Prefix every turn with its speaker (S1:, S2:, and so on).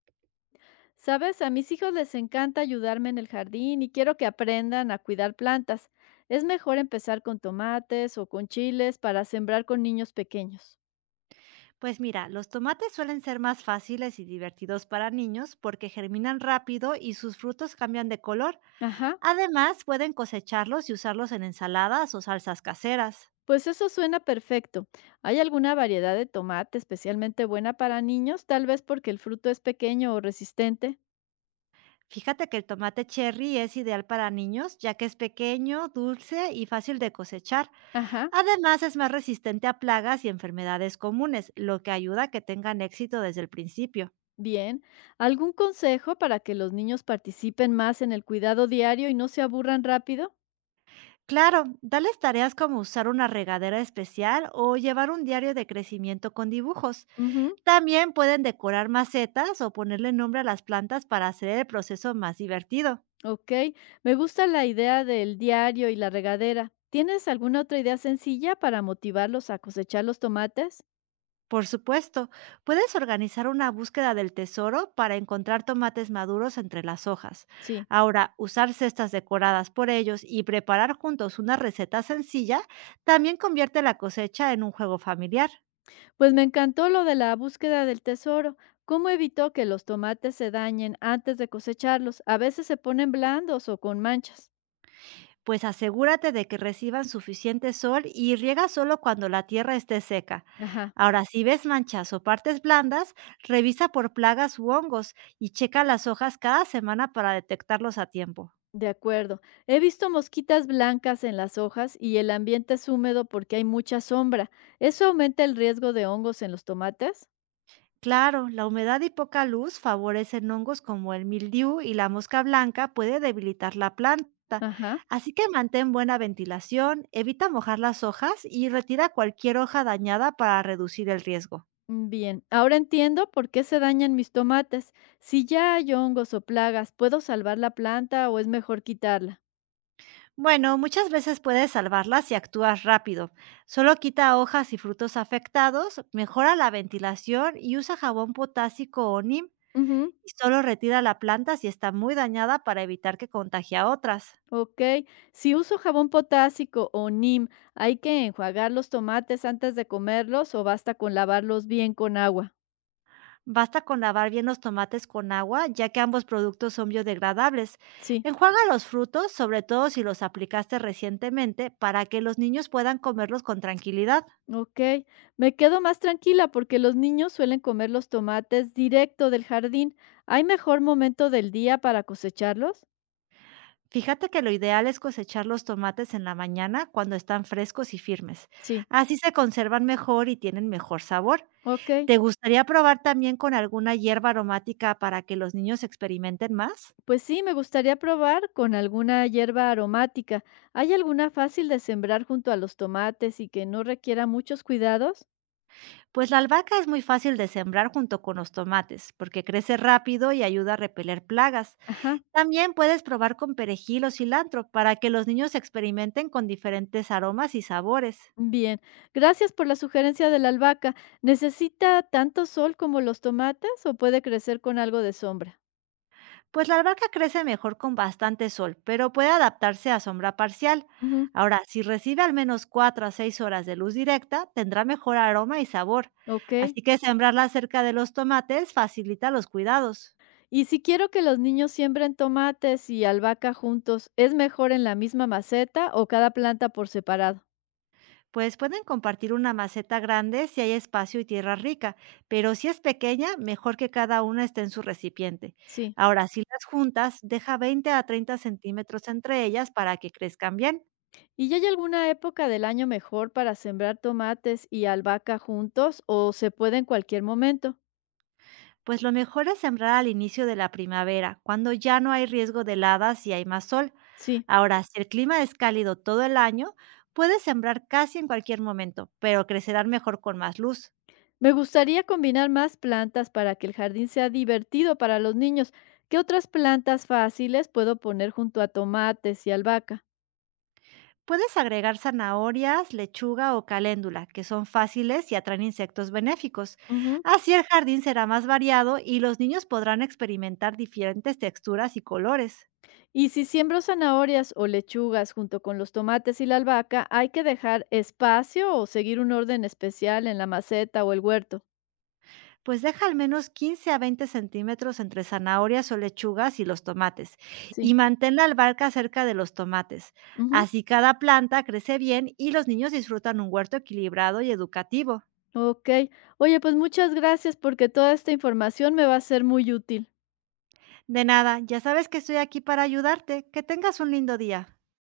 S1: Sabes, a mis hijos les encanta ayudarme en el jardín y quiero que aprendan a cuidar plantas. Es mejor empezar con tomates o con chiles para sembrar con niños pequeños.
S2: Pues mira, los tomates suelen ser más fáciles y divertidos para niños porque germinan rápido y sus frutos cambian de color.
S1: Ajá,
S2: Además, pueden cosecharlos y usarlos en ensaladas o salsas caseras.
S1: pues eso suena perfecto. ¿Hay alguna variedad de tomate especialmente buena para niños? Tal vez porque el fruto es pequeño o resistente.
S2: Fíjate que el tomate cherry es ideal para niños ya que es pequeño, dulce y fácil de cosechar.
S1: Ajá,
S2: Además, es más resistente a plagas y enfermedades comunes, lo que ayuda a que tengan éxito desde el principio.
S1: bien. ¿Algún consejo para que los niños participen más en el cuidado diario y no se aburran rápido?
S2: Claro, darles tareas como usar una regadera especial o llevar un diario de crecimiento con dibujos.
S1: Ujú.
S2: También pueden decorar macetas o ponerle nombre a las plantas para hacer el proceso más divertido.
S1: Ok, me gusta la idea del diario y la regadera. ¿Tienes alguna otra idea sencilla para motivarlos a cosechar los tomates?
S2: Por supuesto, puedes organizar una búsqueda del tesoro para encontrar tomates maduros entre las hojas.
S1: Sí,
S2: Ahora, usar cestas decoradas por ellos y preparar juntos una receta sencilla también convierte la cosecha en un juego familiar.
S1: pues me encantó lo de la búsqueda del tesoro. ¿Cómo evitó que los tomates se dañen antes de cosecharlos? A veces se ponen blandos o con manchas.
S2: Pues asegúrate de que reciban suficiente sol y riega solo cuando la tierra esté seca.
S1: Ajá,
S2: Ahora, si ves manchas o partes blandas, revisa por plagas u hongos y checa las hojas cada semana para detectarlos a tiempo.
S1: de acuerdo. He visto mosquitas blancas en las hojas y el ambiente es húmedo porque hay mucha sombra. ¿Eso aumenta el riesgo de hongos en los tomates?
S2: Claro, la humedad y poca luz favorecen hongos como el mildiu y la mosca blanca puede debilitar la planta.
S1: Ajá.
S2: Así que mantén buena ventilación, evita mojar las hojas y retira cualquier hoja dañada para reducir el riesgo.
S1: Bien, ahora entiendo por qué se dañan mis tomates. Si ya hay hongos o plagas, ¿puedo salvar la planta o es mejor quitarla?
S2: Bueno, muchas veces puedes salvarlas si actúas rápido. Solo quita hojas y frutos afectados, mejora la ventilación y usa jabón potásico o NIM.
S1: Ujú,
S2: Y solo retira la planta si está muy dañada para evitar que contagie a otras.
S1: ok, si uso jabón potásico o NIM, ¿hay que enjuagar los tomates antes de comerlos o basta con lavarlos bien con agua?
S2: Basta con lavar bien los tomates con agua, ya que ambos productos son biodegradables.
S1: Sí,
S2: Enjuaga los frutos, sobre todo si los aplicaste recientemente, para que los niños puedan comerlos con tranquilidad.
S1: ok. Me quedo más tranquila porque los niños suelen comer los tomates directo del jardín. ¿Hay mejor momento del día para cosecharlos?
S2: Fíjate que lo ideal es cosechar los tomates en la mañana cuando están frescos y firmes.
S1: Sí,
S2: Así se conservan mejor y tienen mejor sabor.
S1: ok.
S2: ¿Te gustaría probar también con alguna hierba aromática para que los niños experimenten más?
S1: Pues sí, me gustaría probar con alguna hierba aromática. ¿Hay alguna fácil de sembrar junto a los tomates y que no requiera muchos cuidados?
S2: Pues la albahaca es muy fácil de sembrar junto con los tomates, porque crece rápido y ayuda a repeler plagas.
S1: Ajá,
S2: También puedes probar con perejil o cilantro para que los niños experimenten con diferentes aromas y sabores.
S1: bien. Gracias por la sugerencia de la albahaca. ¿Necesita tanto sol como los tomates o puede crecer con algo de sombra?
S2: Pues la albahaca crece mejor con bastante sol, pero puede adaptarse a sombra parcial.
S1: Ujú,
S2: Ahora, si recibe al menos 4 a 6 horas de luz directa, tendrá mejor aroma y sabor.
S1: ok.
S2: Así que sembrarla cerca de los tomates facilita los cuidados.
S1: Y si quiero que los niños siembren tomates y albahaca juntos, ¿es mejor en la misma maceta o cada planta por separado?
S2: Pues pueden compartir una maceta grande si hay espacio y tierra rica, pero si es pequeña, mejor que cada una esté en su recipiente.
S1: Sí.
S2: Ahora, si las juntas, deja 20 a 30 centímetros entre ellas para que crezcan bien.
S1: ¿Y ya hay alguna época del año mejor para sembrar tomates y albahaca juntos o se puede en cualquier momento?
S2: Pues lo mejor es sembrar al inicio de la primavera, cuando ya no hay riesgo de heladas y hay más sol.
S1: Sí.
S2: Ahora, si el clima es cálido todo el año, puedes sembrar casi en cualquier momento, pero crecerán mejor con más luz.
S1: Me gustaría combinar más plantas para que el jardín sea divertido para los niños. ¿Qué otras plantas fáciles puedo poner junto a tomates y albahaca?
S2: Puedes agregar zanahorias, lechuga o caléndula, que son fáciles y atraen insectos benéficos.
S1: Ujú.
S2: Así el jardín será más variado y los niños podrán experimentar diferentes texturas y colores.
S1: Y si siembro zanahorias o lechugas junto con los tomates y la albahaca, ¿hay que dejar espacio o seguir un orden especial en la maceta o el huerto?
S2: Pues deja al menos 15 a 20 centímetros entre zanahorias o lechugas y los tomates y
S1: Sí.
S2: mantén la albarca cerca de los tomates.
S1: Ujú.
S2: Así cada planta crece bien y los niños disfrutan un huerto equilibrado y educativo.
S1: Okey. Oye, pues muchas gracias porque toda esta información me va a ser muy útil.
S2: De nada, ya sabes que estoy aquí para ayudarte. Que tengas un lindo día.